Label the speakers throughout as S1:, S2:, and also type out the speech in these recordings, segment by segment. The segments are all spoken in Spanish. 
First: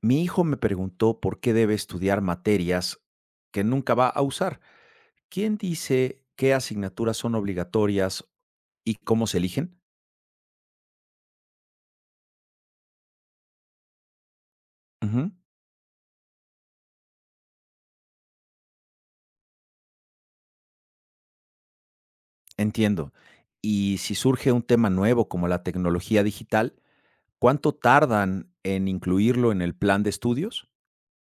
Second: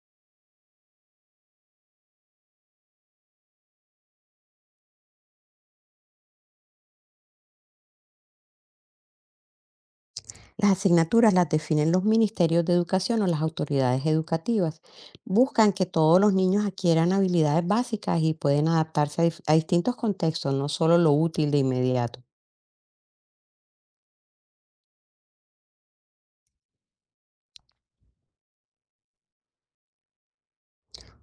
S1: Mi hijo me preguntó por qué debe estudiar materias que nunca va a usar. ¿Quién dice qué asignaturas son obligatorias y cómo se eligen?
S2: Las asignaturas las definen los ministerios de educación o las autoridades educativas.
S1: Ujú.
S2: Buscan que todos los niños adquieran habilidades básicas y pueden adaptarse a distintos contextos, no solo lo útil de inmediato.
S1: Entiendo. Y si surge un tema nuevo como la tecnología digital, ¿cuánto tardan en incluirlo en el plan de estudios?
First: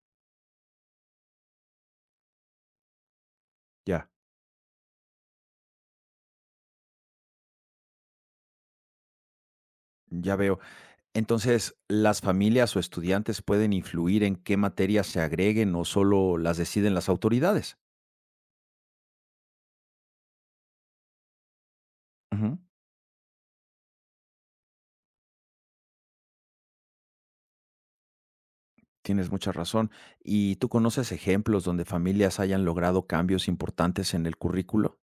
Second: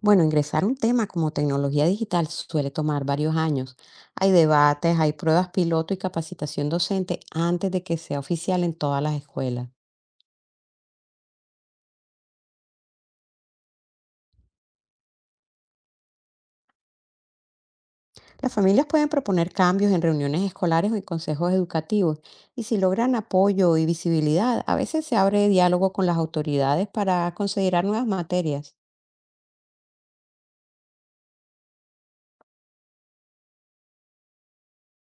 S2: Bueno, ingresar un tema como tecnología digital suele tomar varios años.
S1: Ya,
S2: Hay debates, hay pruebas piloto y capacitación docente antes de que sea oficial en todas las escuelas.
S1: ya veo. Entonces, ¿las familias o estudiantes pueden influir en qué materias se agreguen o solo las deciden las autoridades?
S2: Las familias pueden proponer cambios en reuniones escolares o en consejos educativos,
S1: Ujú.
S2: y si logran apoyo y visibilidad, a veces se abre diálogo con las autoridades para considerar nuevas materias.
S1: Tienes mucha razón. ¿Y tú conoces ejemplos donde familias hayan logrado cambios importantes en el currículo?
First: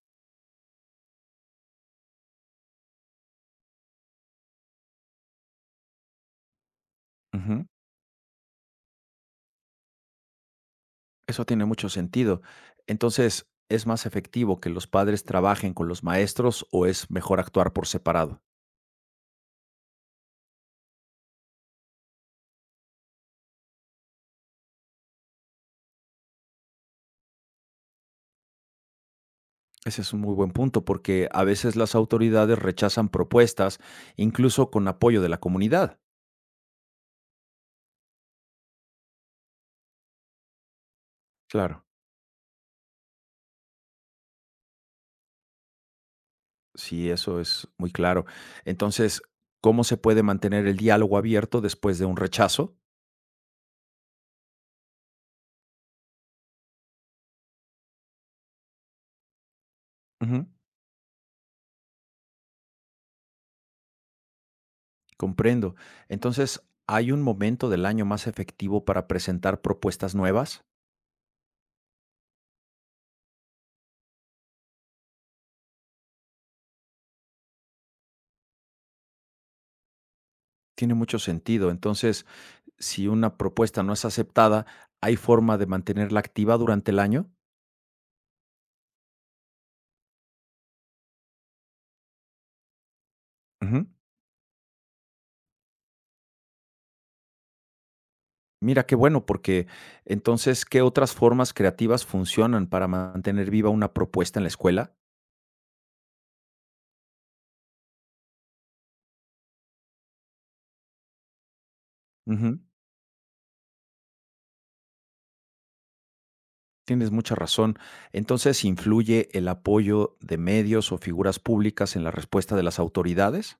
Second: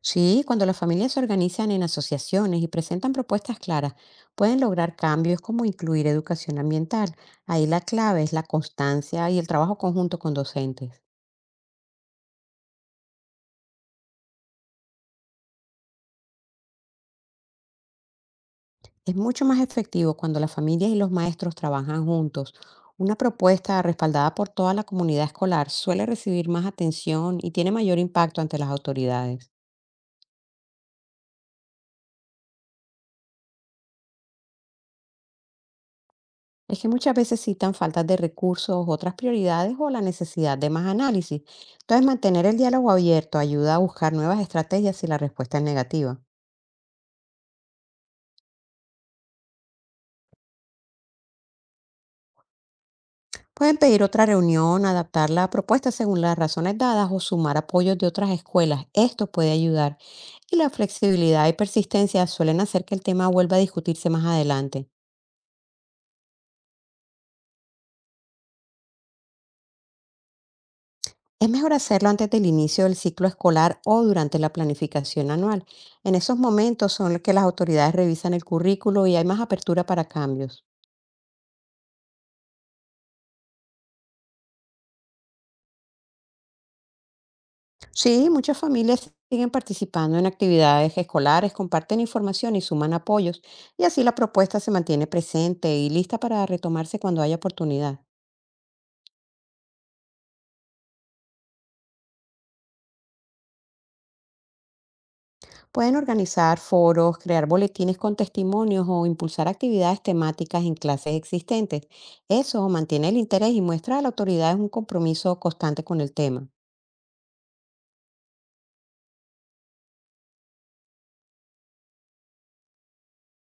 S2: Sí, cuando las familias se organizan en asociaciones y presentan propuestas claras, pueden lograr cambios como incluir educación ambiental.
S1: Ujú.
S2: Ahí la clave es la constancia y el trabajo conjunto con docentes.
S1: Eso tiene mucho sentido. Entonces, ¿es más efectivo que los padres trabajen con los maestros o es mejor actuar por separado?
S2: Es mucho más efectivo cuando las familias y los maestros trabajan juntos. Una propuesta respaldada por toda la comunidad escolar suele recibir más atención y tiene mayor impacto ante las autoridades.
S1: Ese es un muy buen punto porque a veces las autoridades rechazan propuestas, incluso con apoyo de la comunidad.
S2: Es que muchas veces citan faltas de recursos, otras prioridades o la necesidad de más análisis.
S1: Claro,
S2: Entonces, mantener el diálogo abierto ayuda a buscar nuevas estrategias si la respuesta es negativa.
S1: sí, eso es muy claro. Entonces, ¿cómo se puede mantener el diálogo abierto después de un rechazo?
S2: Pueden pedir otra reunión, adaptar la propuesta según las razones dadas o sumar apoyos de otras escuelas. Esto puede ayudar.
S1: Ujú.
S2: Y la flexibilidad y persistencia suelen hacer que el tema vuelva a discutirse más adelante.
S1: Comprendo. Entonces, ¿hay un momento del año más efectivo para presentar propuestas nuevas?
S2: Es mejor hacerlo antes del inicio del ciclo escolar o durante la planificación anual. En esos momentos son los que las autoridades revisan el currículo y hay más apertura para cambios.
S1: Tiene mucho sentido. Entonces, si una propuesta no es aceptada, ¿hay forma de mantenerla activa durante el año?
S2: Sí, muchas familias siguen participando en actividades escolares, comparten información y suman apoyos, y
S1: Ujú.
S2: así la propuesta se mantiene presente y lista para retomarse cuando haya oportunidad.
S1: Mira, qué bueno, porque entonces, ¿qué otras formas creativas funcionan para mantener viva una propuesta en la escuela?
S2: Pueden organizar foros, crear boletines con testimonios o impulsar actividades temáticas en clases existentes.
S1: Ujú.
S2: Eso mantiene el interés y muestra a la autoridad un compromiso constante con el tema.
S1: Tienes mucha razón. Entonces, ¿influye el apoyo de medios o figuras públicas en la respuesta de las autoridades?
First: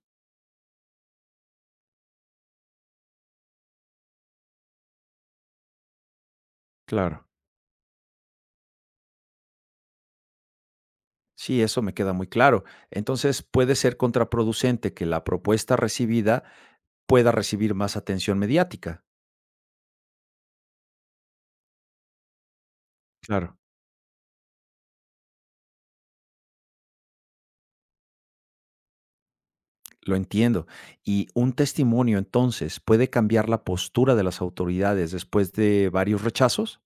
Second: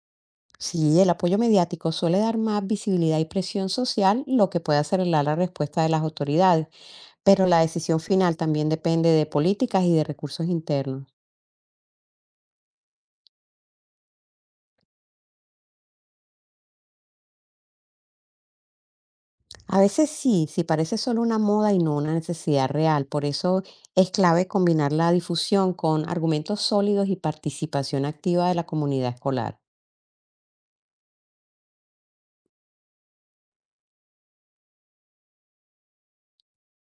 S2: Sí, el apoyo mediático suele dar más visibilidad y presión social, lo que puede acelerar la respuesta de las autoridades.
S1: Claro.
S2: Pero la decisión final también depende de políticas y de recursos internos.
S1: Sí, eso me queda muy claro. Entonces, puede ser contraproducente que la propuesta recibida pueda recibir más atención mediática.
S2: A veces sí, si parece solo una moda y no una necesidad real. Por
S1: Claro.
S2: eso es clave combinar la difusión con argumentos sólidos y participación activa de la comunidad escolar.
S1: Lo entiendo. Y un testimonio, entonces, puede cambiar la postura de las autoridades después de varios rechazos.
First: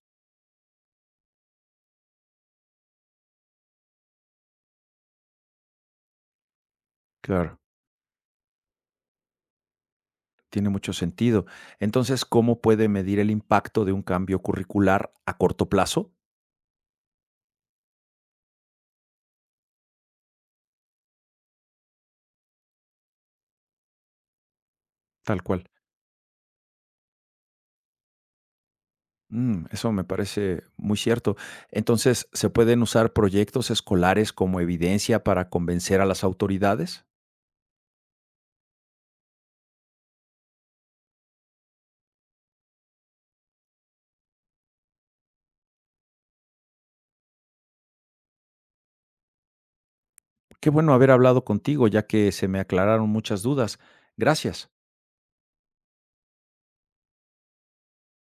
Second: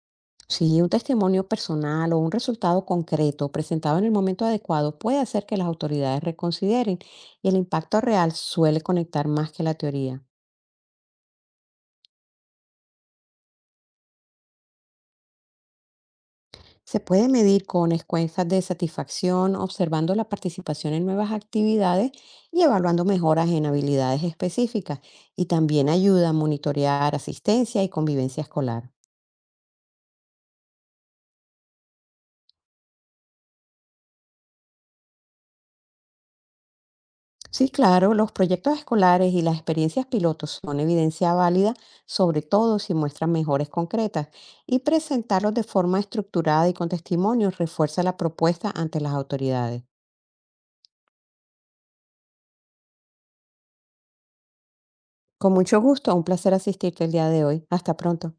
S2: Si un testimonio personal o un resultado concreto presentado en el momento adecuado puede hacer que las autoridades reconsideren y el
S1: Claro.
S2: impacto real suele conectar más que la teoría.
S1: Tiene mucho sentido. Entonces, ¿cómo puede medir el impacto de un cambio curricular a corto plazo?
S2: Se puede medir con encuestas de satisfacción, observando la participación en nuevas actividades y evaluando mejoras en habilidades específicas.
S1: Tal
S2: Y
S1: cual.
S2: también ayuda a monitorear asistencia y convivencia escolar.
S1: Mm, eso me parece muy cierto. Entonces, ¿se pueden usar proyectos escolares como evidencia para convencer a las autoridades?
S2: Sí, claro, los proyectos escolares y las experiencias pilotos son evidencia válida, sobre todo si muestran mejoras concretas. Y presentarlos de forma estructurada y con testimonios refuerza la propuesta ante las autoridades.
S1: Qué bueno haber hablado contigo, ya que se me aclararon muchas dudas. Gracias.
S2: Con mucho gusto, un placer asistirte el día de hoy. Hasta pronto.